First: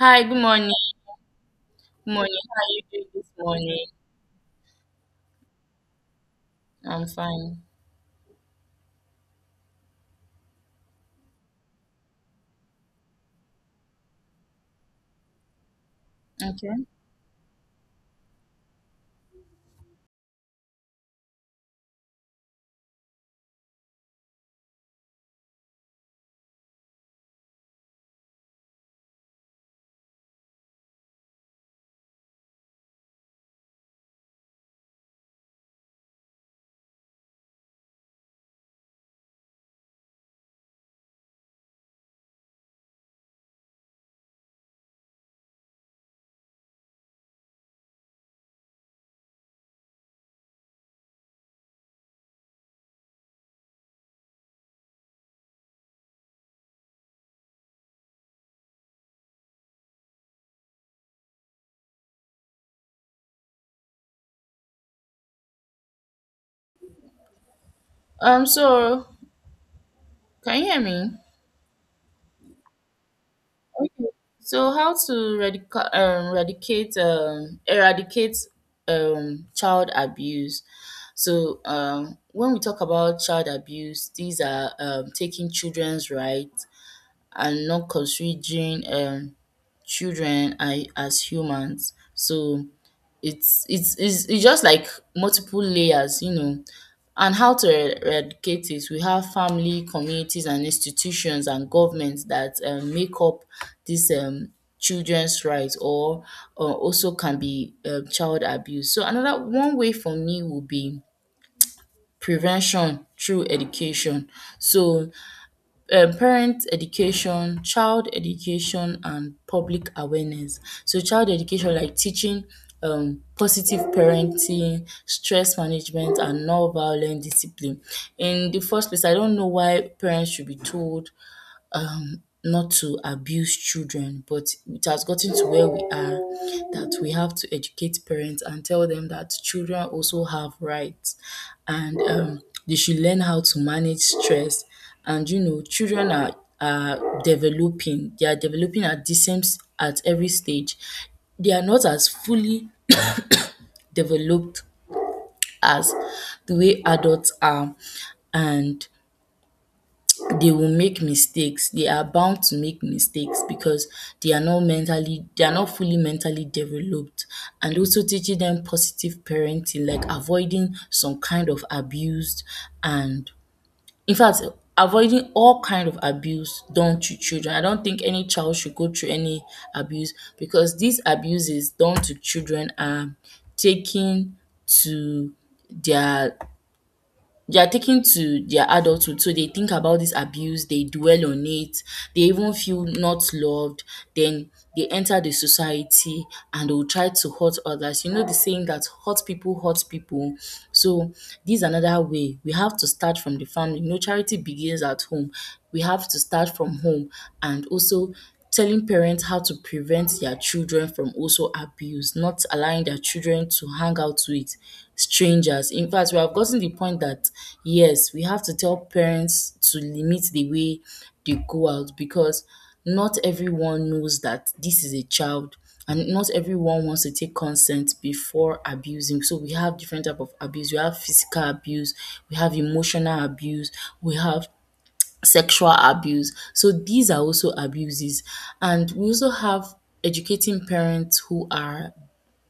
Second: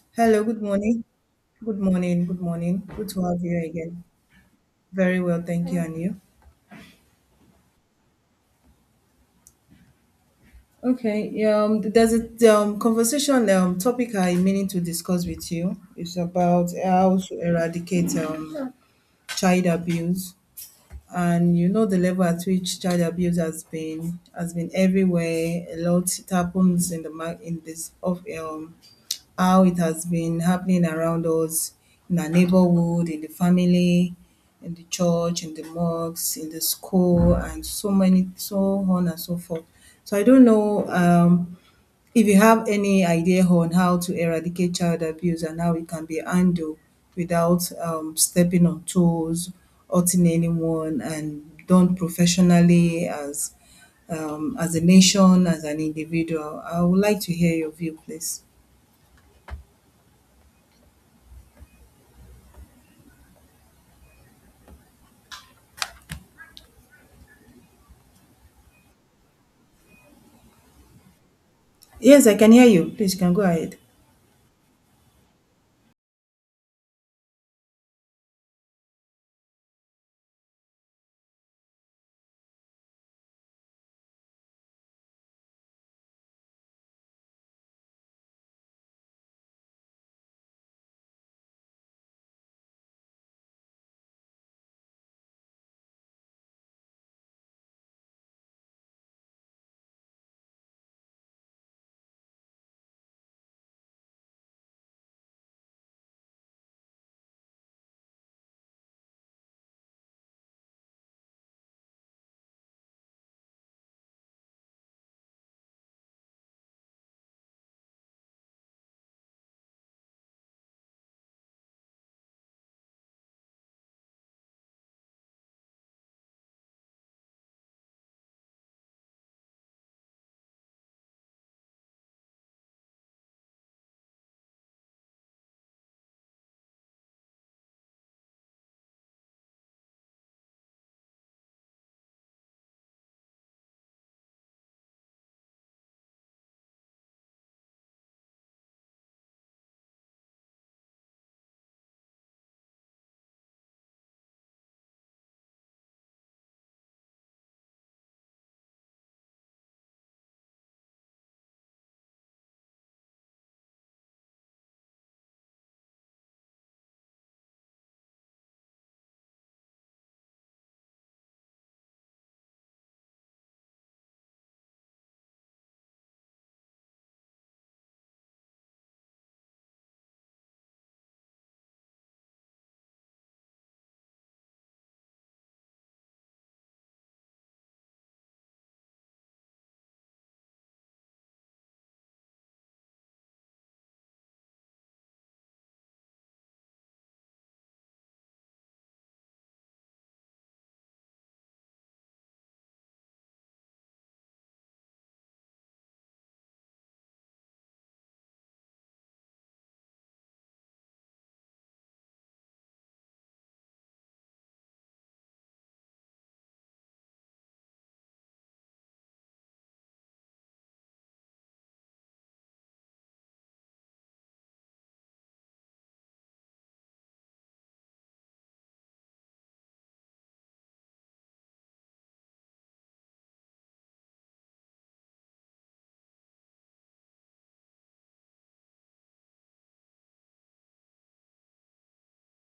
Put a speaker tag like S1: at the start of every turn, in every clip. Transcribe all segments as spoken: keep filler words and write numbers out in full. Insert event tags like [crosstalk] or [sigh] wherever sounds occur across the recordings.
S1: Hi, good
S2: Hello, good
S1: morning.
S2: morning. Good
S1: Good
S2: morning.
S1: morning.
S2: Good
S1: How are
S2: morning.
S1: you doing
S2: Good to
S1: this
S2: have you
S1: morning?
S2: again. Very well, thank you. And you?
S1: I'm fine.
S2: Okay. Yeah, um, there's a um, conversation um, topic I'm meaning to discuss with you. It's about
S1: Okay.
S2: how to eradicate um, child abuse, and you know the level at which child abuse has been has been everywhere. A lot it happens in the mar- in this of um how it has been happening around us in our neighborhood, in the family, in the church, in the mosques, in the school, and so many, so on and so forth. So I don't know um, if you have any idea on how to eradicate child abuse and how it can be handled without um, stepping on toes, hurting anyone, and done professionally as um, as a nation, as an individual. I would like to hear your view, please.
S1: Um, so can you hear me?
S2: Yes, I can hear you. Please, you can go ahead.
S1: Okay. So how to radica- um, eradicate um, eradicate um, child abuse. So um, when we talk about child abuse, these are um, taking children's rights and not considering um children a- as humans. So it's it's it's, it's just like multiple layers, you know. And how to er- eradicate it? We have family, communities, and institutions and governments that um, make up this um, children's rights, or uh, also can be um child abuse. So another one way for me would be prevention through education. So um parent education, child education and public awareness. So child education like teaching um positive parenting, stress management and non-violent discipline. In the first place, I don't know why parents should be told um, not to abuse children, but it has gotten to where we are that we have to educate parents and tell them that children also have rights, and um, they should learn how to manage stress. And you know, children are, are developing, they are developing at the same s- at every stage. They are not as fully developed as the way adults are. And they will make mistakes. They are bound to make mistakes because they are not mentally, they are not fully mentally developed. And also teaching them positive parenting, like avoiding some kind of abuse and, in fact, avoiding all kind of abuse done to children. I don't think any child should go through any abuse, because these abuses done to children are taken to their they are taken to their adulthood, so they think about this abuse, they dwell on it, they even feel not loved, then they enter the society, and they will try to hurt others. You know the saying that hurt people hurt people. So this is another way. We have to start from the family. You know, charity begins at home. We have to start from home, and also telling parents how to prevent their children from also abuse, not allowing their children to hang out with strangers. In fact, we have gotten the point that yes, we have to tell parents to limit the way they go out, because not everyone knows that this is a child, and not everyone wants to take consent before abusing. So we have different type of abuse. We have physical abuse, we have emotional abuse, we have sexual abuse. So these are also abuses. And we also have educating parents who are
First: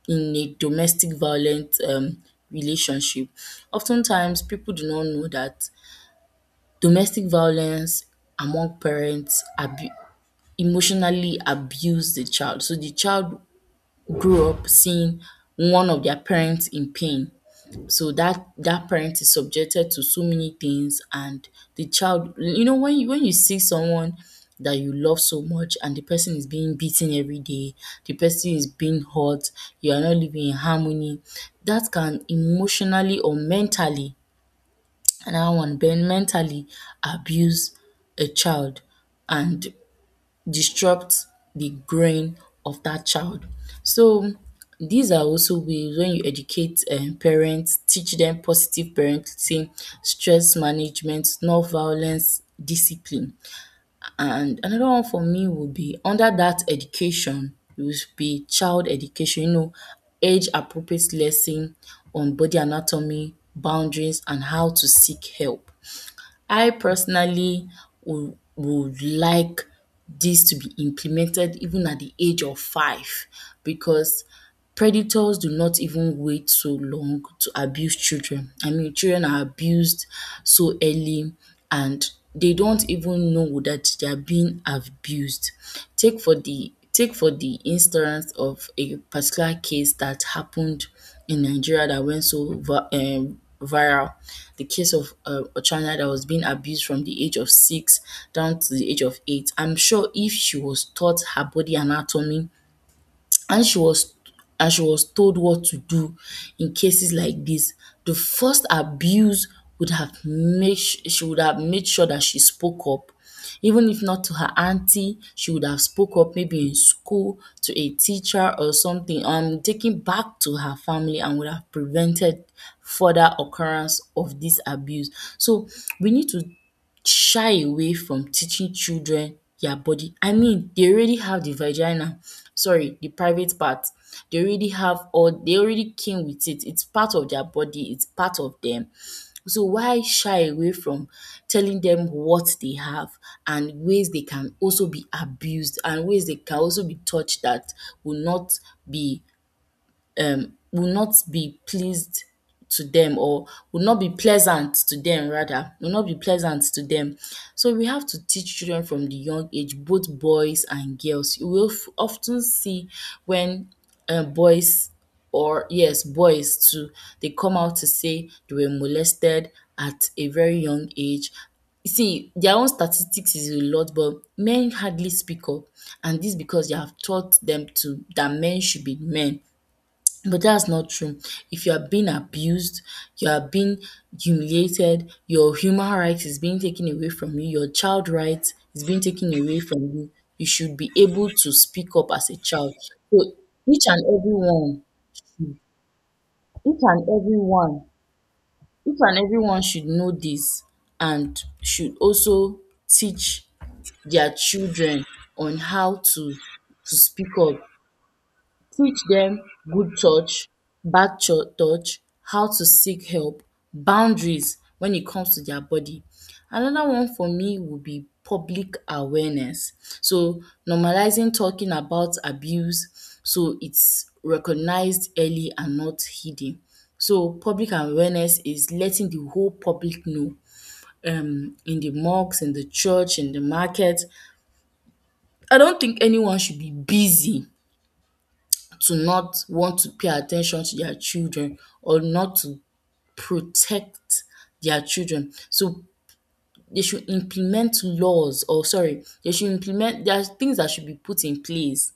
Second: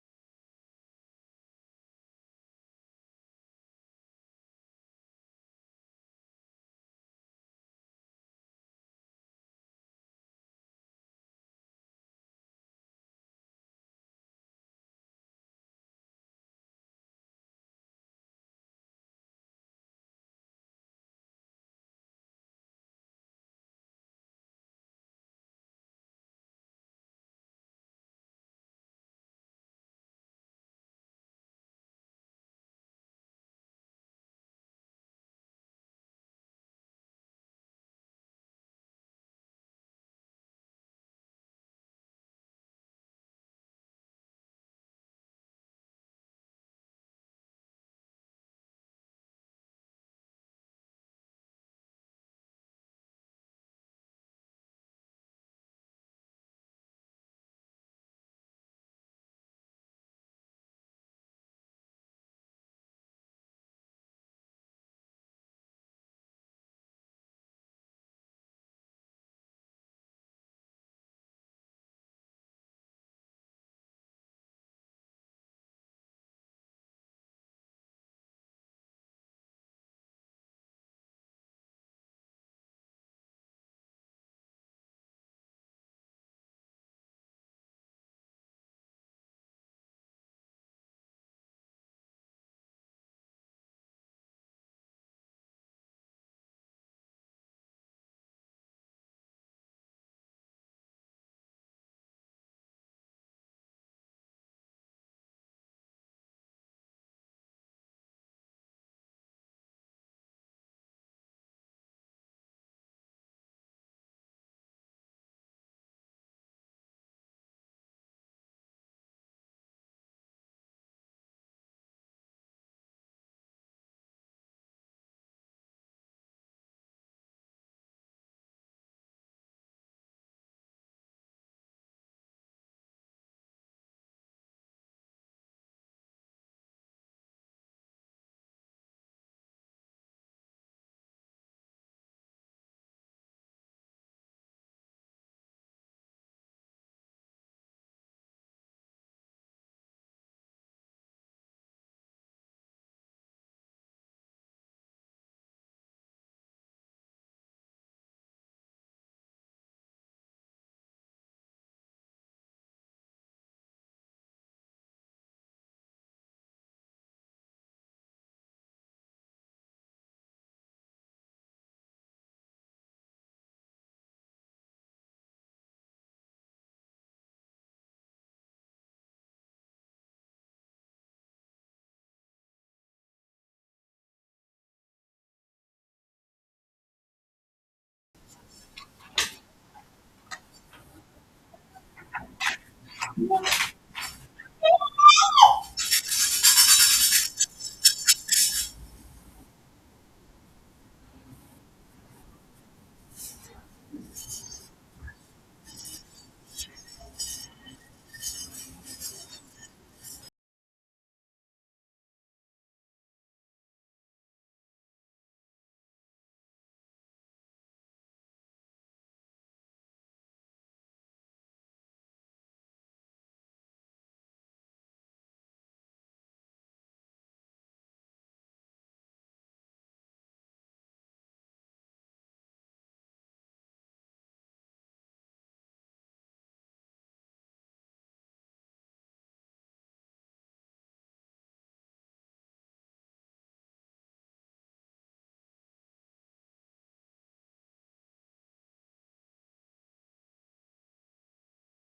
S1: in a domestic violent um, relationship. Oftentimes, people do not know that domestic violence among parents abu- emotionally abuse the child. So the child grew up seeing one of their parents in pain, so that that parent is subjected to so many things, and the child, you know, when you when you see someone that you love so much and the person is being beaten every day, the person is being hurt, you are not living in harmony, that can emotionally or mentally, another one, ben mentally abuse a child and disrupt the growing of that child. So these are also ways. When you educate um parents, teach them positive parenting, stress management, non-violence, discipline. And another one for me would be, under that education would be, child education, you know, age appropriate lesson on body anatomy, boundaries and how to seek help. I personally would would like this to be implemented even at the age of five, because predators do not even wait so long to abuse children. I mean, children are abused so early, and they don't even know that they are being abused. Take for the take for the instance of a particular case that happened in Nigeria that went so va um viral, the case of um a child that was being abused from the age of six down to the age of eight. I'm sure if she was taught her body anatomy, and she was and she was told what to do in cases like this, the first abuse would have made sh- she would have made sure that she spoke up. Even if not to her auntie, she would have spoke up maybe in school to a teacher or something, um taking back to her family, and would have prevented further occurrence of this abuse. So we need to shy away from teaching children their body. I mean, they already have the vagina, sorry, the private part. They already have, or they already came with it. It's part of their body, it's part of them. So why shy away from telling them what they have, and ways they can also be abused, and ways they can also be touched that will not be will not be pleased to them or will not be pleasant to them rather will not be pleasant to them. So we have to teach children from the young age, both boys and girls. You will f- often see when uh, boys, or yes, boys too, they come out to say they were molested at a very young age. You see, their own statistics is a lot, but men hardly speak up, and this because they have taught them to that men should be men. But that's not true. If you are being abused, you are being humiliated, your human rights is being taken away from you, your child rights is being taken away from you, you should be able to speak up as a child. So each and every one, each and every one, each and every one should know this, and should also teach their children on how to to speak up. Teach them good touch, bad cho- touch, how to seek help, boundaries when it comes to their body. Another one for me would be public awareness. So normalizing talking about abuse so it's recognized early and not hidden. So public awareness is letting the whole public know, um in the mosques, in the church, in the market. I don't think anyone should be busy to not want to pay attention to their children or not to protect their children. So they should implement laws or sorry, they should implement there are things that should be put in place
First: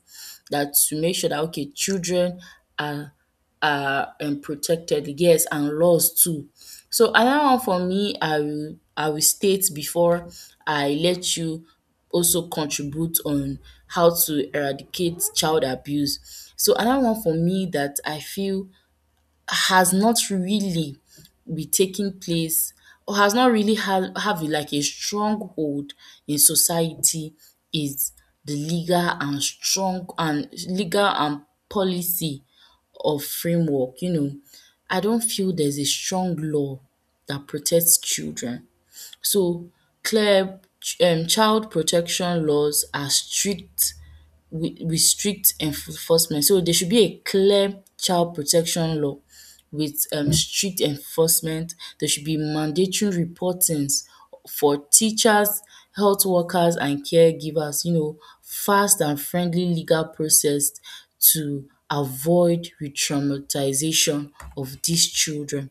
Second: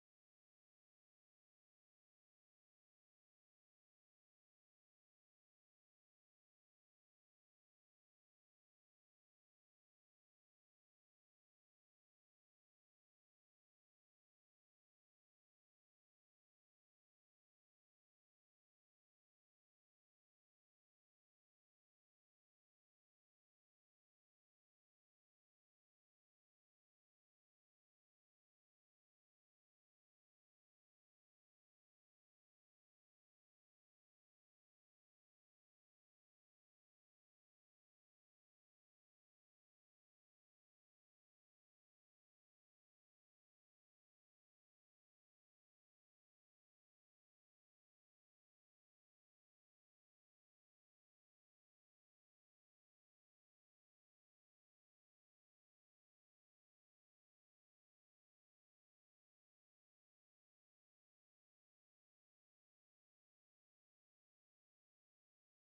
S1: that, to make sure that okay, children are are um protected, yes, and laws too. So another one for me, I will I will state before I let you also contribute on how to eradicate child abuse. So another one for me that I feel has not really be taking place, or has not really have have like a stronghold in society, is the legal and strong and legal and policy of framework, you know. I don't feel there's a strong law that protects children. So clear um child protection laws are strict wi- with strict enforcement. So there should be a clear child protection law with um, strict enforcement. There should be mandatory reportings for teachers, health workers, and caregivers. You know, fast and friendly legal process to avoid re-traumatization of these children.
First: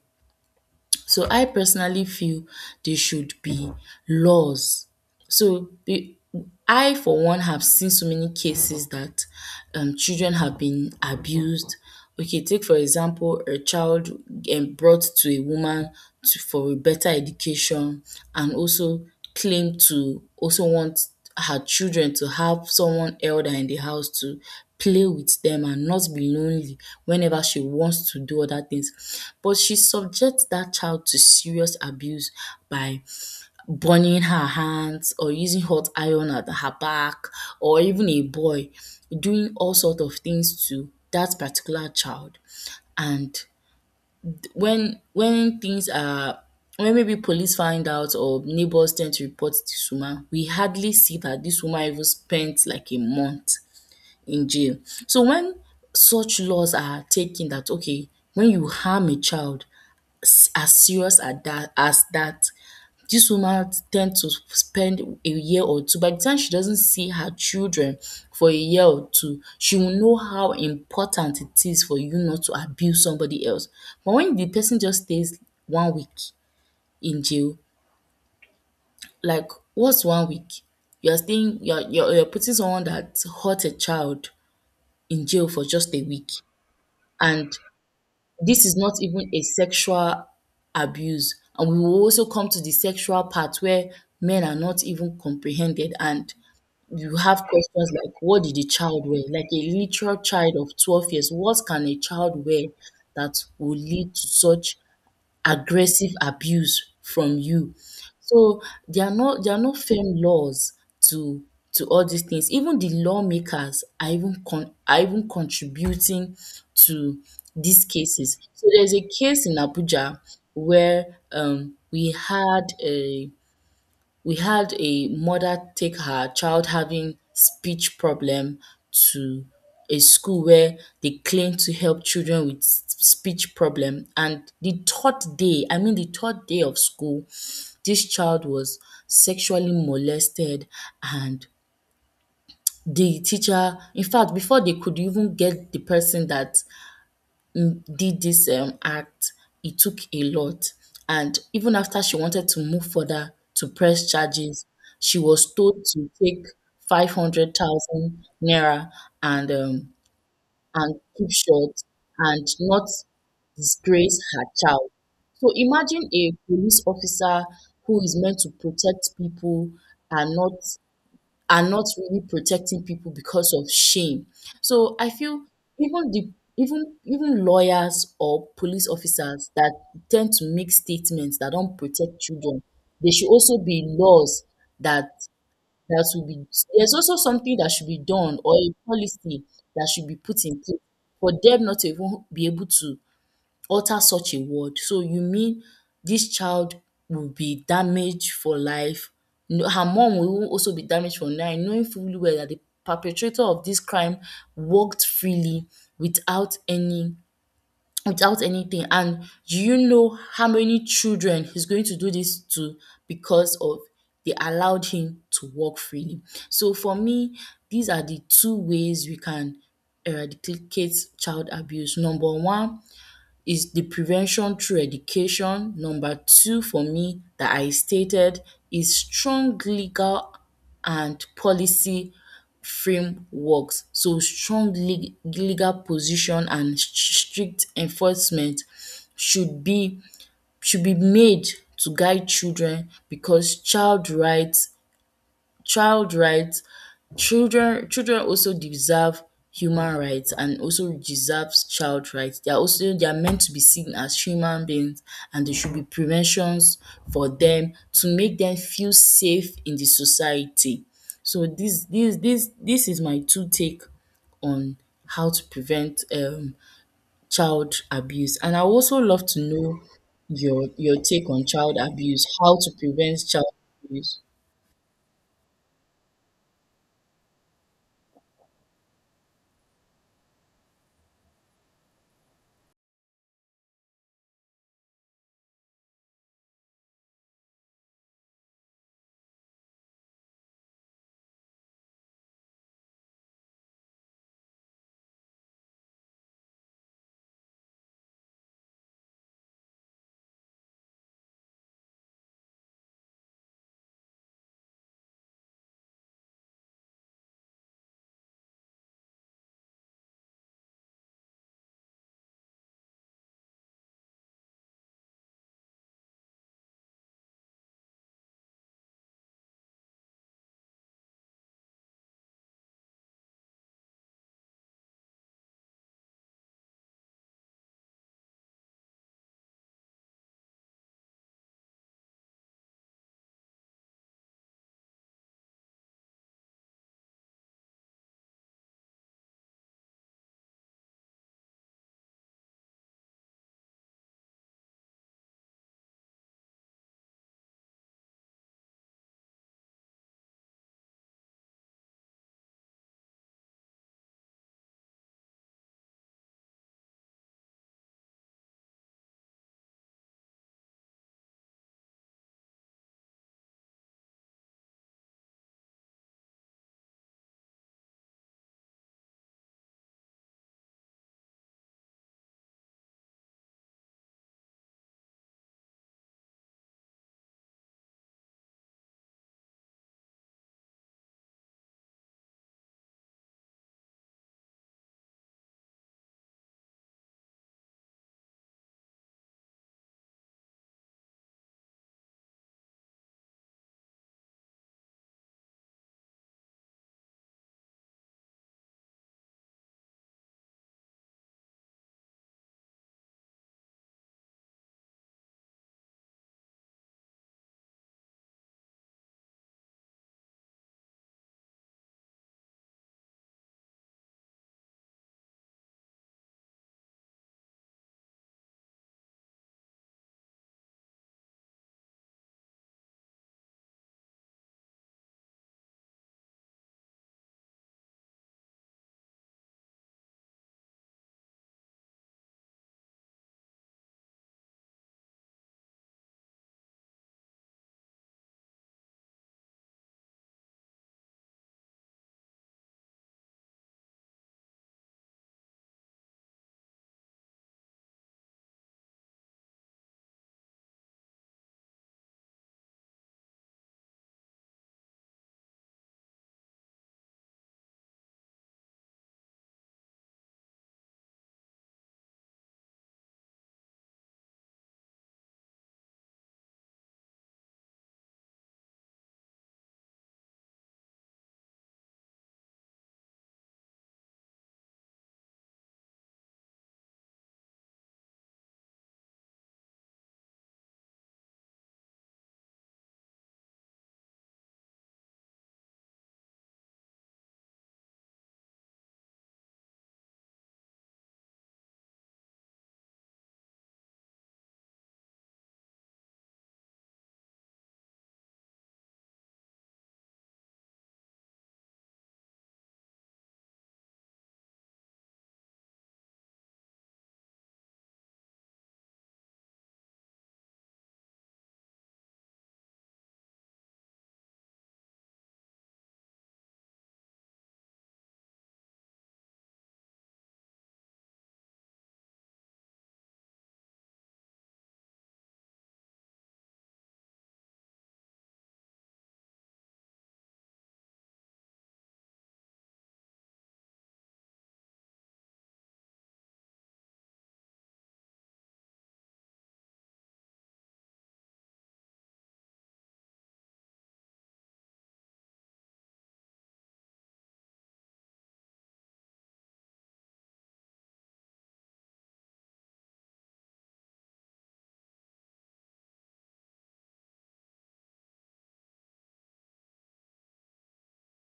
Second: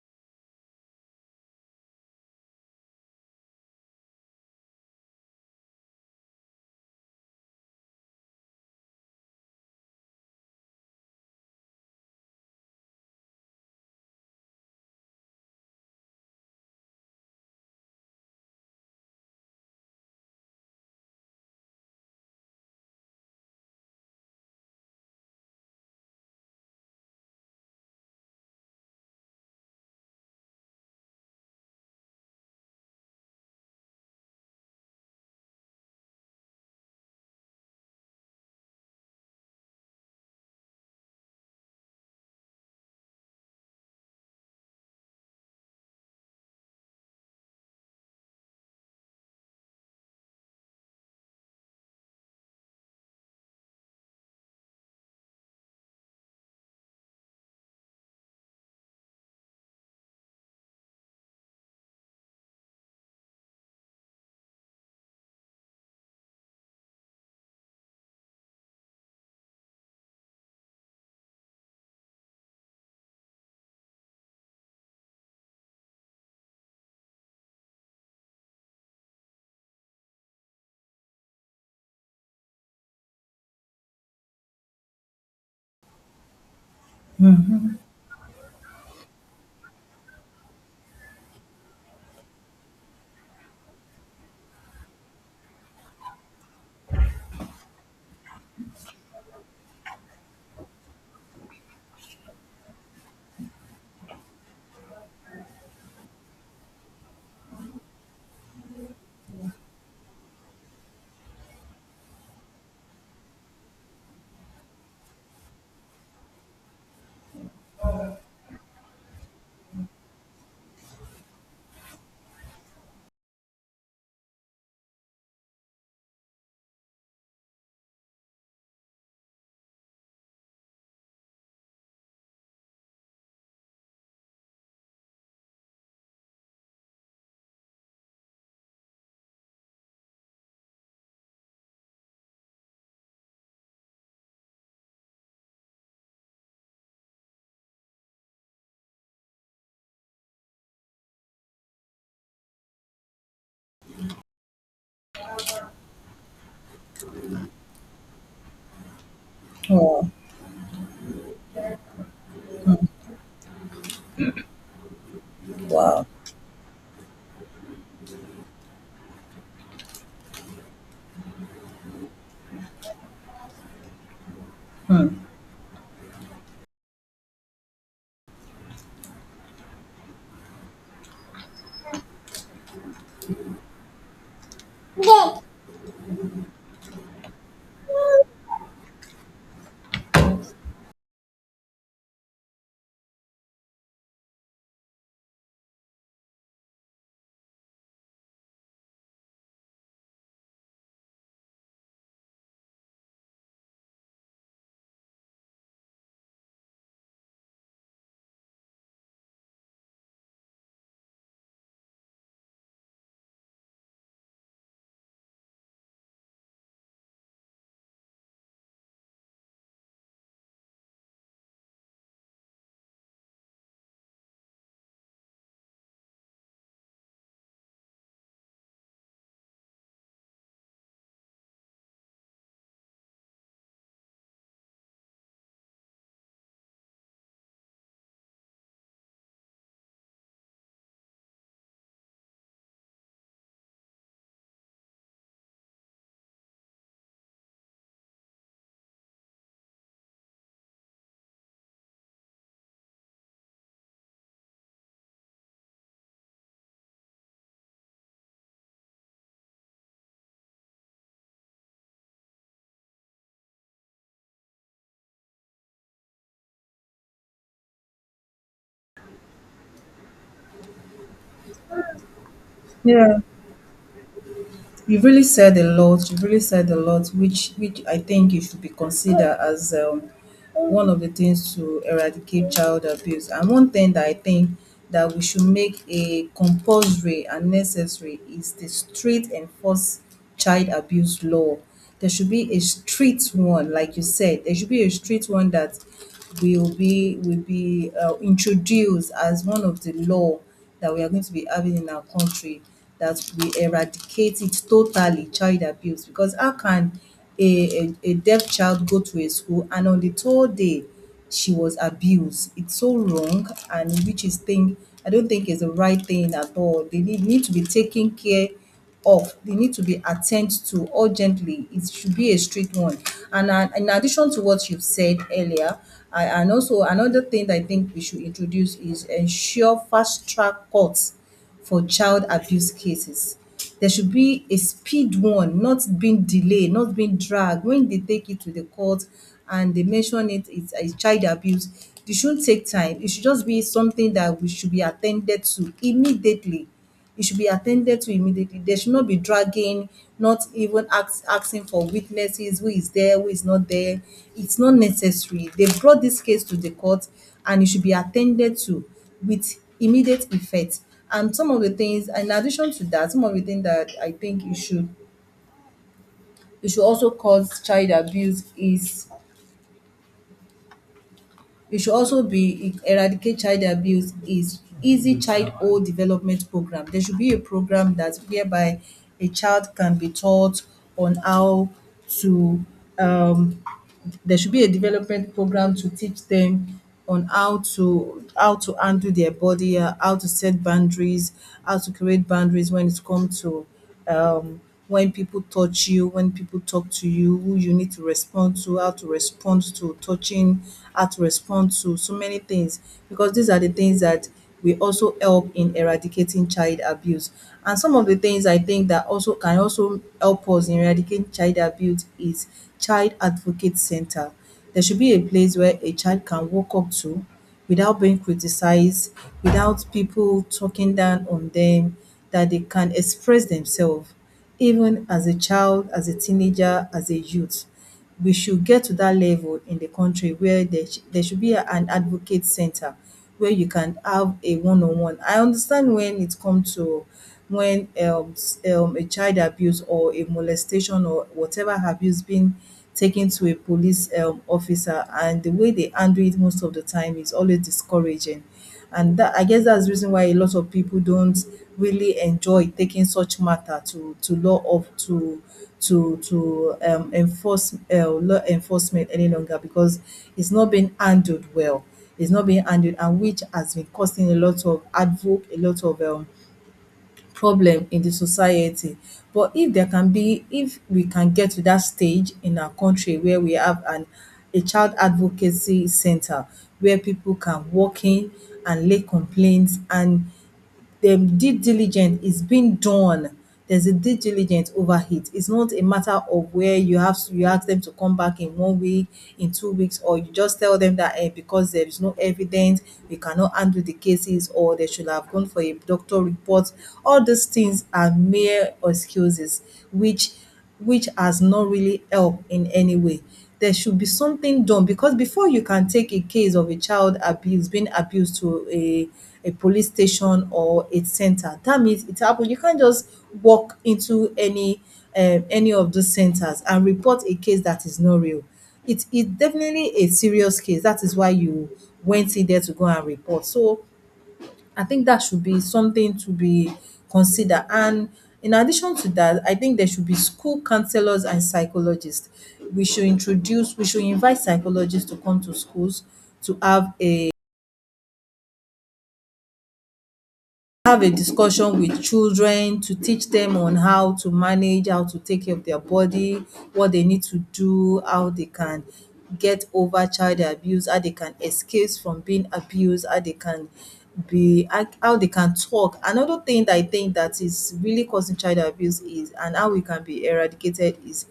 S1: So I personally feel there should be laws so be I for one have seen so many cases that um children have been abused. Okay, take for example a child um brought to a woman to for a better education, and also claim to also want her children to have someone elder in the house to play with them and not be lonely whenever she wants to do other things. But she subjects that child to serious abuse by burning her hands or using hot iron at her back, or even a boy, doing all sort of things to that particular child. And when when things are when maybe police find out or neighbors tend to report this woman, we hardly see that this woman even spent like a month in jail. So when such laws are taken that okay, when you harm a child as serious at that as that, this woman tend to spend a year or two. By the time she doesn't see her children for a year or two, she will know how important it is for you not to abuse somebody else. But when the person just stays one week in jail, like what's one week? You're staying you're you're you're putting someone that hurt a child in jail for just a week, and
S2: Mhm.
S1: this is not even a sexual abuse. And we will also come to the sexual part where men are not even comprehended, and you have questions like, what did the child wear? Like a literal child of twelve years, what can a child wear that will lead to such aggressive abuse from you? So there are no there are no firm laws to to all these things. Even the lawmakers are even con are even contributing to these cases. So there's a case in Abuja where um we had a we had a mother take her child having speech problem to a school where they claim to help children with s- speech problem and the third day, I mean the third day of school, this child was sexually molested and the teacher, in fact, before they could even get the person that mm, did this um, act. It took a lot. And even after she wanted to move further to press charges, she was told to take five hundred thousand naira and, um,
S2: Oh,
S1: and keep short and not disgrace her child. So
S2: wow.
S1: imagine a police officer who is meant to protect people and not are not really protecting people because of shame. So I feel even the even even lawyers or police officers that tend to make statements that don't protect children, there should also be laws that
S2: [laughs]
S1: that should be there's also something that should be done or a policy that should be put in place for them not to even be able to utter such a word. So you mean this child will be damaged for life. No, her mom will also be damaged for life knowing fully well that the perpetrator of this crime walked freely without any without anything, and do you know how many children he's going to do this to because of they allowed him to walk freely. So for me, these are the two ways we can eradicate child abuse. Number one, is the prevention through education. Number two for me that I stated is strong legal and policy frameworks. So strong le- legal position and sh- strict enforcement should be should be made to guide children because child rights child rights Children children also deserve human rights and also deserves child rights. They are also they are meant to be seen as human beings, and there should be preventions for them to make them feel safe in the society. So this, this, this, this is my two take on how to prevent um child abuse, and I would also love to know your your take on child abuse, how to
S2: Yeah.
S1: prevent child abuse.
S2: You've really said a lot. You've really said a lot, which which I think it should be considered as um, one of the things to eradicate child abuse. And one thing that I think that we should make a compulsory and necessary is the strict enforce child abuse law. There should be a strict one, like you said. There should be a strict one that will be will be uh, introduced as one of the law that we are going to be having in our country that we eradicate it totally child abuse because how can a, a, a deaf child go to a school and on the third day she was abused. It's so wrong and which is thing I don't think is the right thing at all. They need, need to be taking care off. They need to be attended to urgently. It should be a strict one. And uh, in addition to what you've said earlier, I, and also another thing that I think we should introduce is ensure fast track courts for child abuse cases. There should be a speed one, not being delayed, not being dragged. When they take it to the court and they mention it, it's a child abuse, it shouldn't take time. It should just be something that we should be attended to immediately it should be attended to immediately. There should not be dragging, not even ask, asking for witnesses, who is there, who is not there. It's not necessary. They brought this case to the court and it should be attended to with immediate effect. And some of the things, in addition to that, some of the things that I think you should you should also cause child abuse is It should also be eradicate child abuse is easy childhood development program. There should be a program that whereby a child can be taught on how to um there should be a development program to teach them on how to how to handle their body, uh, how to set boundaries, how to create boundaries when it comes to um, when people touch you, when people talk to you, who you need to respond to, how to respond to touching, how to respond to so many things because these are the things that will also help in eradicating child abuse. And some of the things I think that also can also help us in eradicating child abuse is child advocate center. There should be a place where a child can walk up to without being criticized, without people talking down on them, that they can express themselves even as a child, as a teenager, as a youth. We should get to that level in the country where there, sh- there should be a- an advocate center where you can have a one-on-one. I understand when it comes to when um, s- um, a child abuse or a molestation or whatever abuse being taken to a police um, officer and the way they handle it most of the time is always discouraging, and that, I guess that's the reason why a lot of people don't really enjoy taking such matter to to law of to to to um, enforce uh, law enforcement any longer because it's not being handled well. It's not being handled, and which has been causing a lot of advoc a lot of um, problem in the society. But if there can be if we can get to that stage in our country where we have an a child advocacy center where people can walk in and lay complaints and dem due diligence is being done. There's a due diligence over it. It's not a matter of where you have to, you ask them to come back in one week, in two weeks, or you just tell them that eh, because there is no evidence, we cannot handle the cases, or they should have gone for a doctor report. All these things are mere excuses, which which has not really helped in any way. There should be something done because before you can take a case of a child abuse being abused to a a police station or a center, that means it happened. You can't just walk into any um, any of those centers and report a case that is not real. It is definitely a serious case. That is why you went in there to go and report. So I think that should be something to be considered. And in addition to that, I think there should be school counselors and psychologists. We should introduce, we should invite psychologists to come to schools to have a have a discussion with children to teach them on how to manage, how to take care of their body, what they need to do, how they can get over child abuse, how they can escape from being abused, how they can be how how they can talk. Another thing that I think that is really causing child abuse is and how it can be eradicated is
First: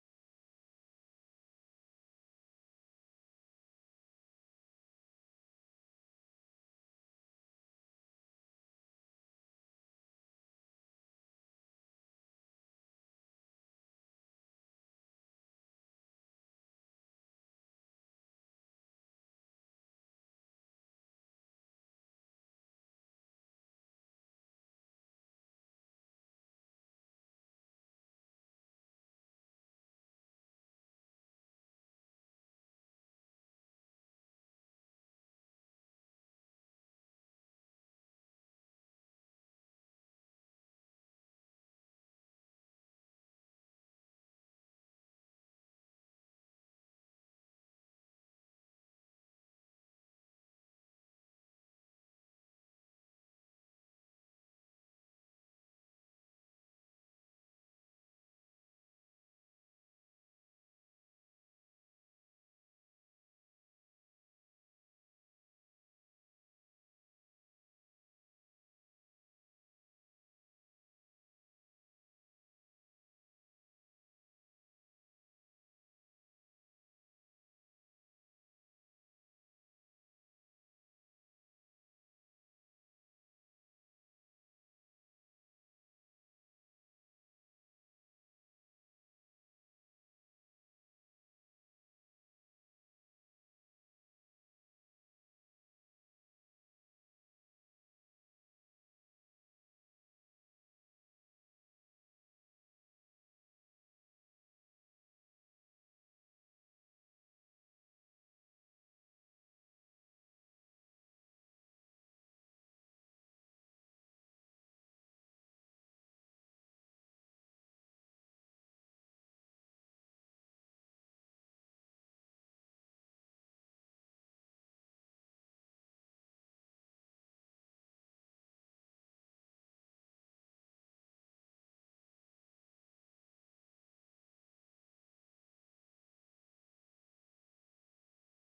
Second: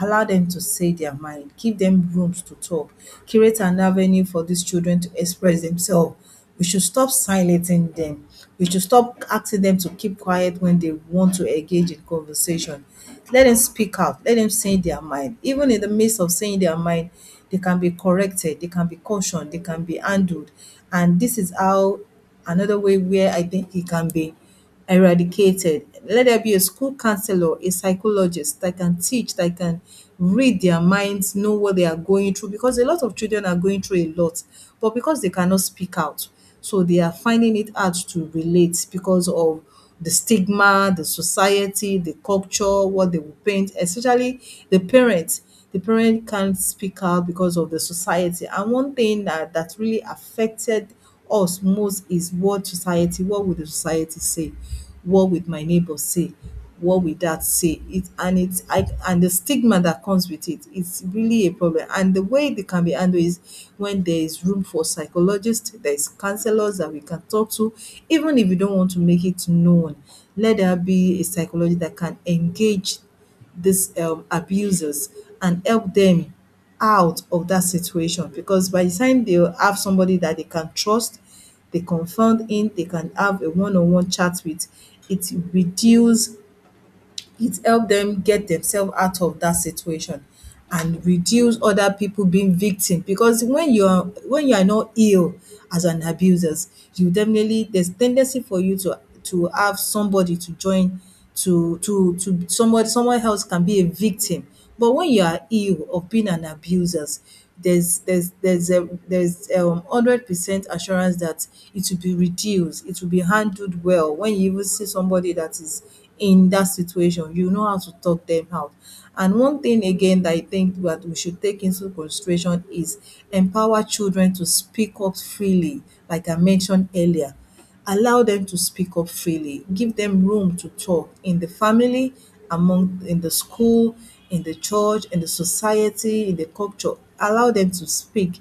S2: allow them to say their mind, give them rooms to talk, create an avenue for these children to express themselves. We should stop silencing them. We should stop asking them to keep quiet when they want to engage in conversation. Let them speak out. Let them say their mind. Even in the midst of saying their mind, they can be corrected, they can be cautioned, they can be handled. And this is how another way where I think it can be eradicated. Let there be a school counselor, a psychologist that can teach, that can read their minds, know what they are going through, because a lot of children are going through a lot, but because they cannot speak out, so they are finding it hard to relate because of the stigma, the society, the culture, what they will paint, especially the parents the parent can't speak out because of the society. And one thing that, that really affected us most is what society, what would the society say? What would my neighbor say? What would that say? It and it's I and the stigma that comes with it, it's really a problem. And the way they can be handled is when there is room for psychologists, there is counselors that we can talk to, even if you don't want to make it known. Let there be a psychologist that can engage these um, abusers and help them out of that situation because by the time they have somebody that they can trust, they confide in, they can have a one-on-one chat with, it reduce it help them get themselves out of that situation and reduce other people being victim because when you're when you are not ill as an abusers you definitely there's tendency for you to to have somebody to join to to to somebody someone else can be a victim but when you are ill of being an abuser, there's there's there's a there's um hundred percent assurance that it will be reduced, it will be handled well. When you even see somebody that is in that situation, you know how to talk them out. And one thing again that I think that we should take into consideration is empower children to speak up freely, like I mentioned earlier. Allow them to speak up freely. Give them room to talk in the family, among in the school, in the church, in the society, in the culture. Allow them to speak.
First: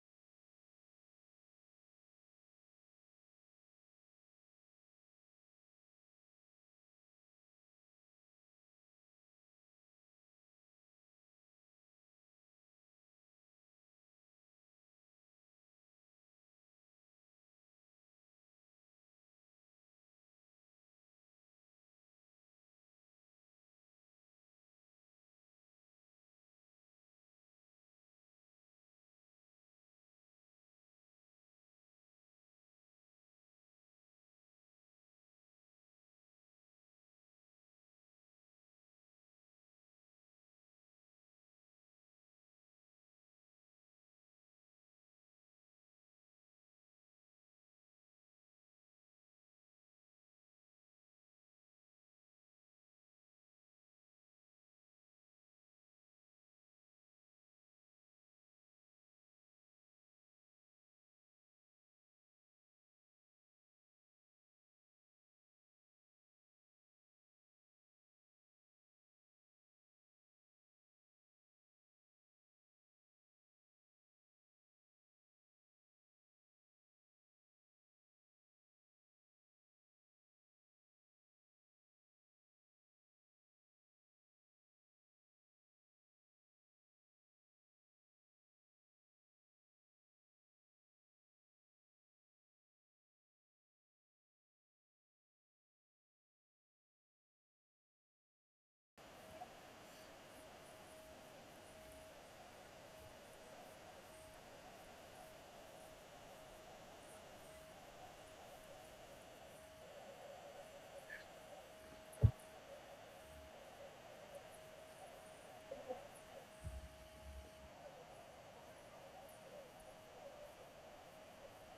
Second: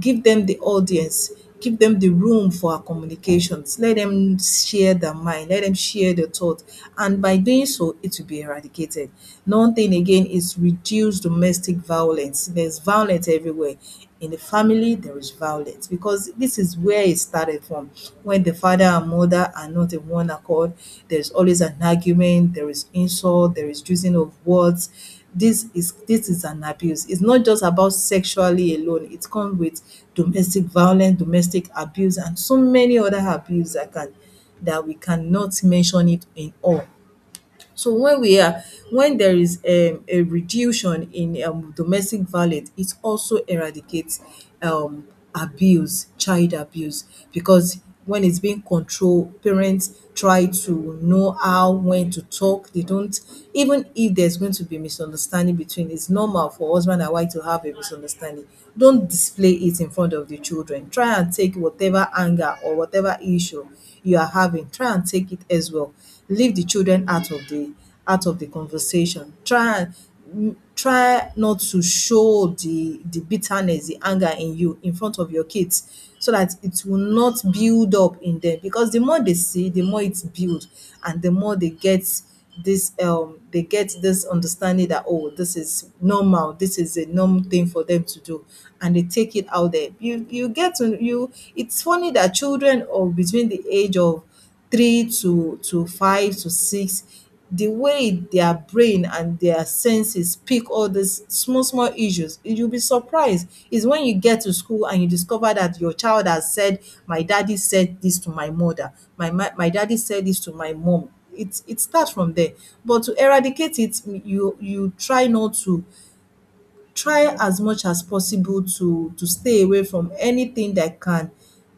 S2: Give them the audience. Give them the room for our communications. Let them share their mind. Let them share their thoughts. And by doing so, it will be eradicated. Another thing again is reduce domestic violence. There's was violence everywhere. In the family, there is violence because this is where it started from. When the father and mother are not in one accord, there's always an argument, there is insult, there is using of words. This is this is an abuse. It's not just about sexually alone. It comes with domestic violence, domestic abuse, and so many other abuse that can that we cannot mention it in all. So when we are when there is um, a reduction in um, domestic violence, it also eradicates um, abuse, child abuse, because when it's being controlled, parents try to know how, when to talk. They don't, even if there's going to be misunderstanding between, it's normal for husband and wife to have a misunderstanding. Don't display it in front of the children. Try and take whatever anger or whatever issue you are having, try and take it as well, leave the children out of the out of the conversation. Try and mm, try not to show the the bitterness, the anger in you in front of your kids so that it will not build up in them, because the more they see, the more it builds and the more they get this um they get this understanding that, oh, this is normal, this is a normal thing for them to do, and they take it out there. You you get to you it's funny that children of between the age of three to to five to six, the way their brain and their senses pick all these small, small issues, you'll be surprised. It's when you get to school and you discover that your child has said, my daddy said this to my mother, my, my, my daddy said this to my mom. It, it starts from there. But to eradicate it, you you try not to try as much as possible to to stay away from anything that can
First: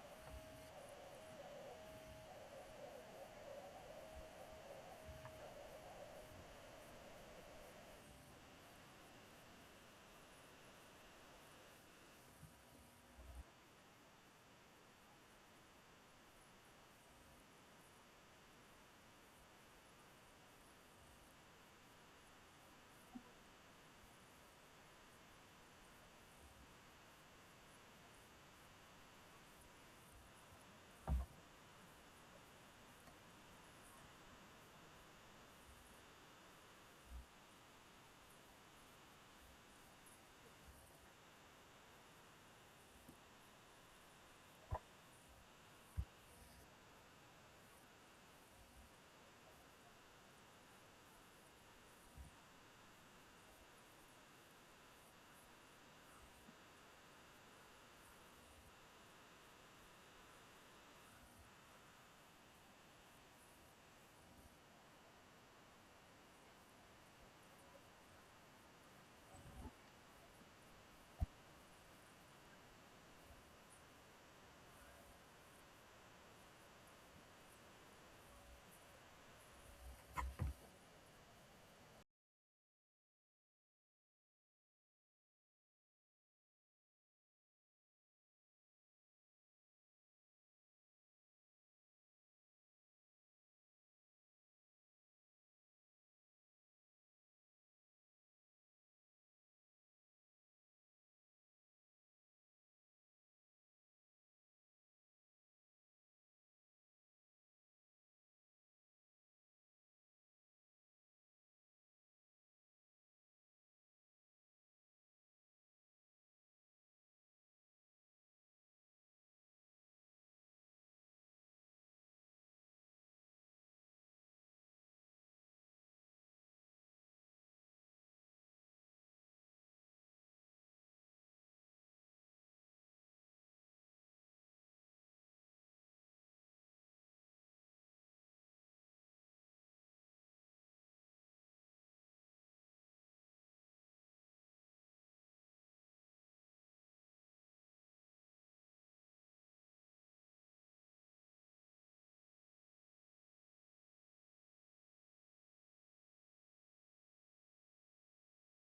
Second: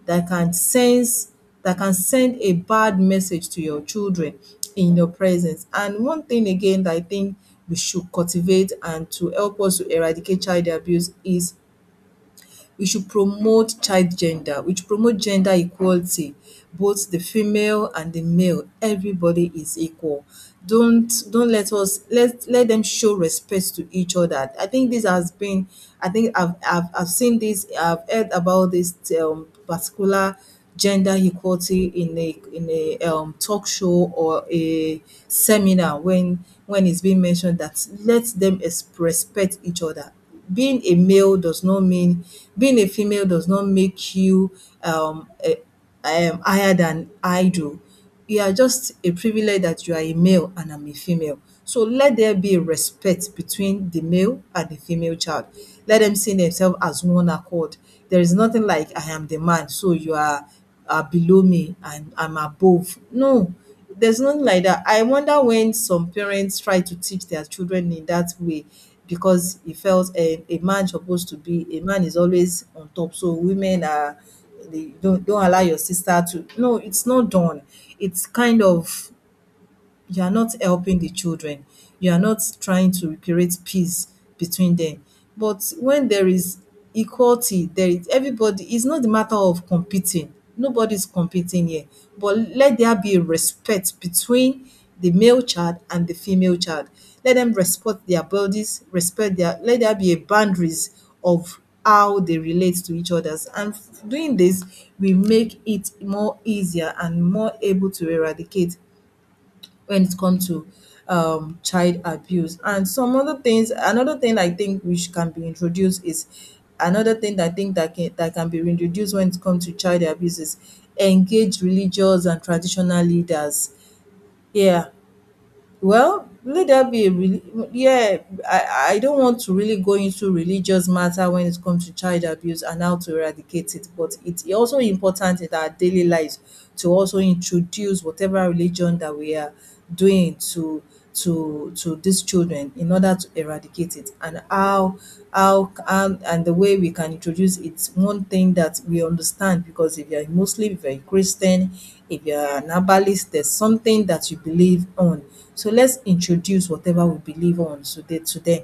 S2: that can sense that can send a bad message to your children in your presence. And one thing again that I think we should cultivate and to help us to eradicate child abuse is we should promote child gender, we should promote gender equality. Both the female and the male, everybody is equal. Don't don't let us let let them show respect to each other. I think this has been I think I've I've, I've seen this, I've heard about this um, particular gender equality in a in a um, talk show or a seminar when when it's being mentioned that let them ex- respect each other. Being a male does not mean, being a female does not make you um, eh, um higher than idle. You are just a privilege that you are a male and I'm a female. So let there be respect between the male and the female child. Let them see themselves as one accord. There is nothing like I am the man, so you are are below me and I'm above. No, there's nothing like that. I wonder when some parents try to teach their children in that way, because it felt a, a man supposed to be a man is always on top. So women are, they don't don't allow your sister to, no, it's not done. It's kind of, you are not helping the children, you are not trying to create peace between them. But when there is equality, there is everybody, it's not the matter of competing, nobody's competing here, but let there be respect between the male child and the female child. Let them respect their bodies, respect their, let there be a boundaries of how they relate to each others. And doing this will make it more easier and more able to eradicate when it comes to um, child abuse. And some other things, another thing I think which can be introduced is another thing that I think that can, that can be introduced when it comes to child abuse is engage religious and traditional leaders. Yeah, well, let that be a really, yeah, I I don't want to really go into religious matter when it comes to child abuse and how to eradicate it, but it's also important in our daily lives to also introduce whatever religion that we are doing to to to these children in order to eradicate it. And how how and, and the way we can introduce, it's one thing that we understand, because if you're a Muslim, if you're a Christian, if you're an herbalist, there's something that you believe on. So let's introduce whatever we believe on today to them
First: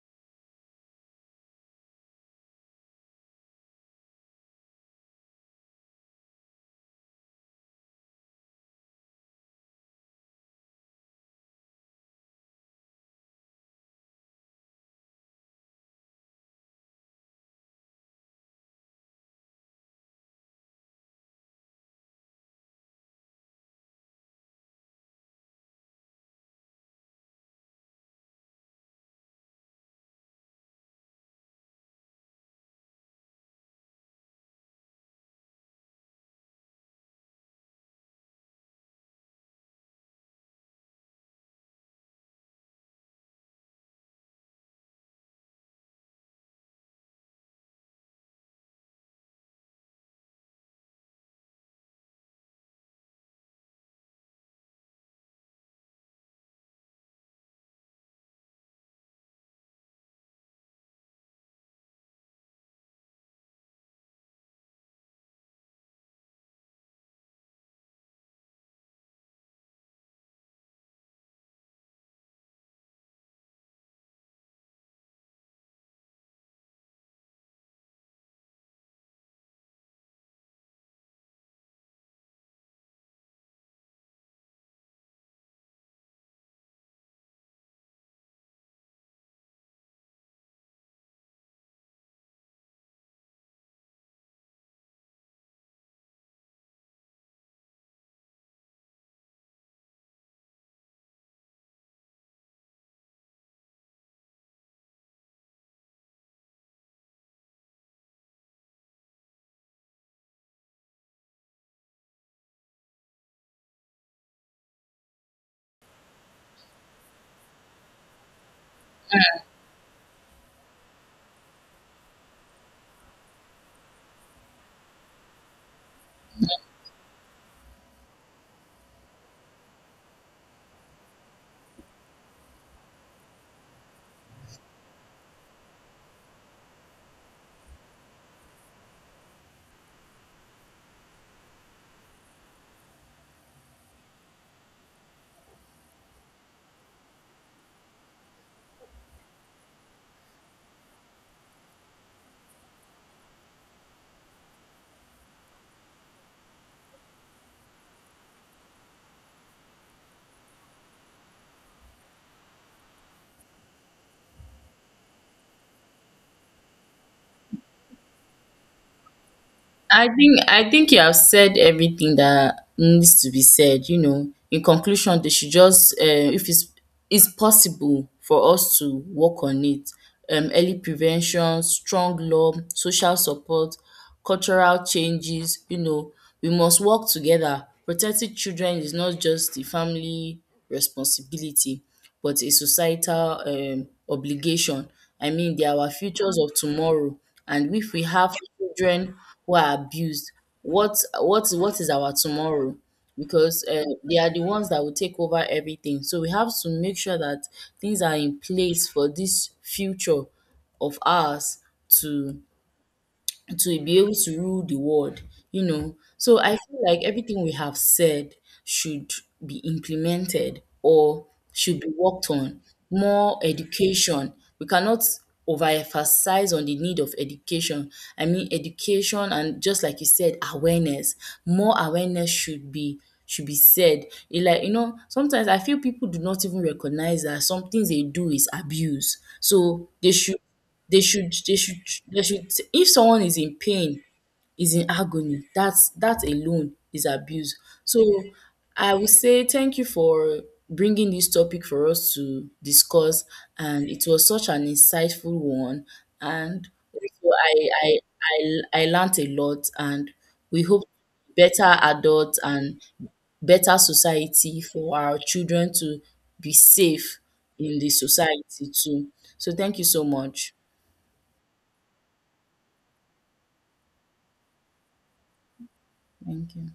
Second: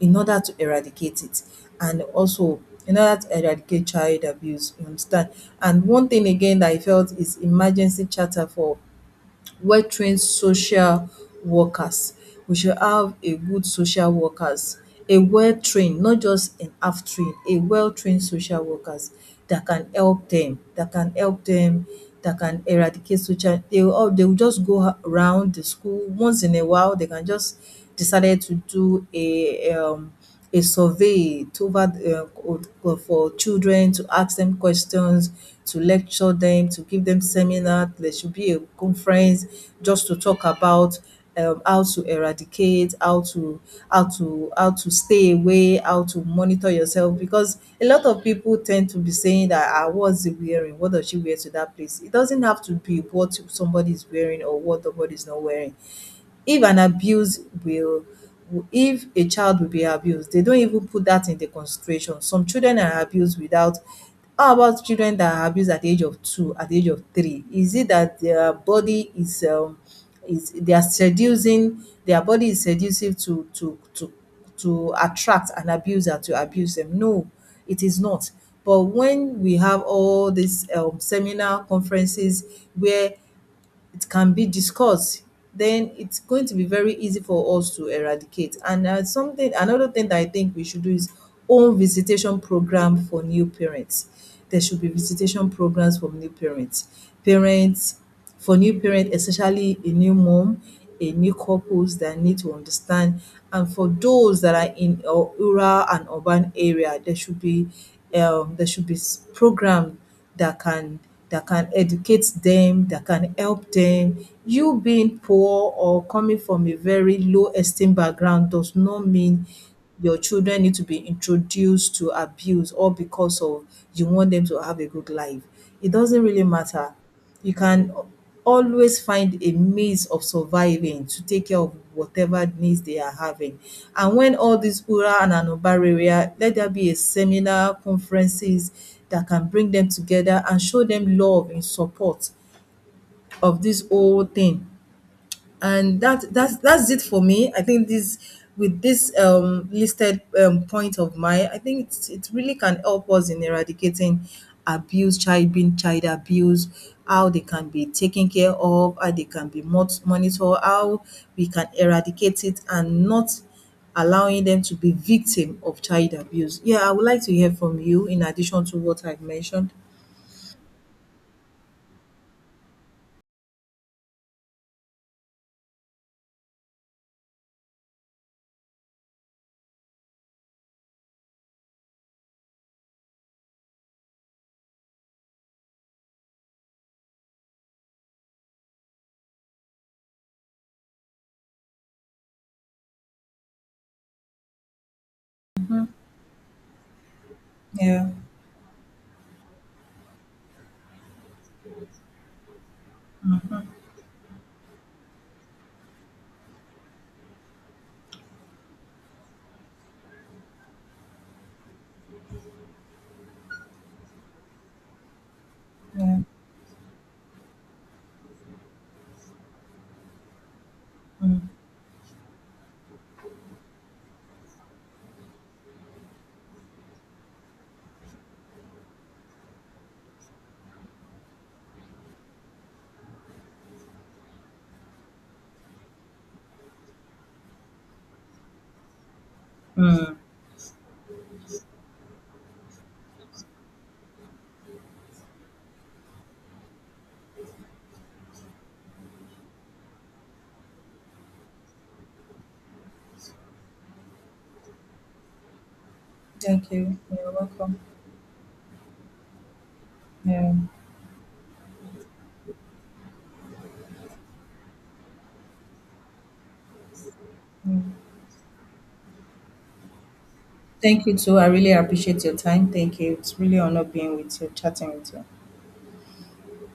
S2: in order to eradicate it. And also in order to eradicate child abuse, you understand. And one thing again that I felt is emergency charter for well trained social workers. We should have a good social workers, a well trained, not just an half trained, a well trained social workers that can help them, that can help them, that can eradicate social. They will all- they will just go round the school once in a while. They can just decided to do a um a survey to over uh, for children, to ask them questions, to lecture them, to give them seminar. There should be a conference just to talk about um, how to eradicate, how to how to how to stay away, how to monitor yourself. Because a lot of people tend to be saying that, ah, what's he wearing? What does she wear to that place? It doesn't have to be what somebody is wearing or what somebody is not wearing. If an abuse will, if a child will be abused, they don't even put that in the consideration. Some children are abused without, how about children that are abused at the age of two, at the age of three? Is it that their body is um is, they are seducing, their body is seductive to to to to attract an abuser to abuse them? No, it is not. But when we have all these um seminar conferences where it can be discussed, then it's going to be very easy for us to eradicate. And uh, something, another thing that I think we should do is own visitation program for new parents. There should be visitation programs for new parents, parents for new parents, especially a new mom, a new couples that need to understand. And for those that are in uh, rural and urban area, there should be um, there should be s- program that can that can educate them, that can help them. You being poor or coming from a very low esteem background does not mean your children need to be introduced to abuse all because of you want them to have a good life. It doesn't really matter. You can always find a means of surviving to take care of whatever needs they are having. And when all these rural and an urban area, let there be a seminar, conferences that can bring them together and show them love and support of this whole thing. And that that's that's it for me. I think this, with this um, listed um, point of mine, I think it's, it really can help us in eradicating abuse, child being child abuse, how they can be taken care of, how they can be mot- monitored, how we can eradicate it and not allowing them to be victim of child abuse. Yeah, I would like to hear from you in addition to what I've mentioned.
S1: I think I think you have said everything that needs to be said, you know. In conclusion, they should just uh, if it's it's possible for us to work on it. Um, early prevention, strong law, social support, cultural changes, you know, we must work together. Protecting children is not just the family responsibility but a societal um obligation. I mean, they are our futures of tomorrow. And if we
S2: Yeah.
S1: have children who are abused, what what what is our tomorrow? Because uh, they are the ones that will take over everything. So we have to make sure that things are in place for this future of ours to to be able to rule the world, you know. So I feel like everything we have said should be implemented or should be worked on. More education. We cannot overemphasize on the need of education. I mean education and, just like you said, awareness. More awareness should be should be said. It, like, you know, sometimes I feel people do not even recognize that some things they do is abuse. So they
S2: Mm.
S1: should they should they should they should, if someone is in pain, is in agony, that's that alone is abuse. So I would say thank you for bringing this topic for us to discuss, and it was such an insightful one, and
S2: Thank you. You're
S1: also I
S2: welcome.
S1: I I I learnt a lot, and
S2: Yeah.
S1: we hope better adults and better society for our children to be safe in the society too. So thank you so much.
S2: Thank you too. I really appreciate your time. Thank you. It's really an honor being with you, chatting with you.
S1: Thank you.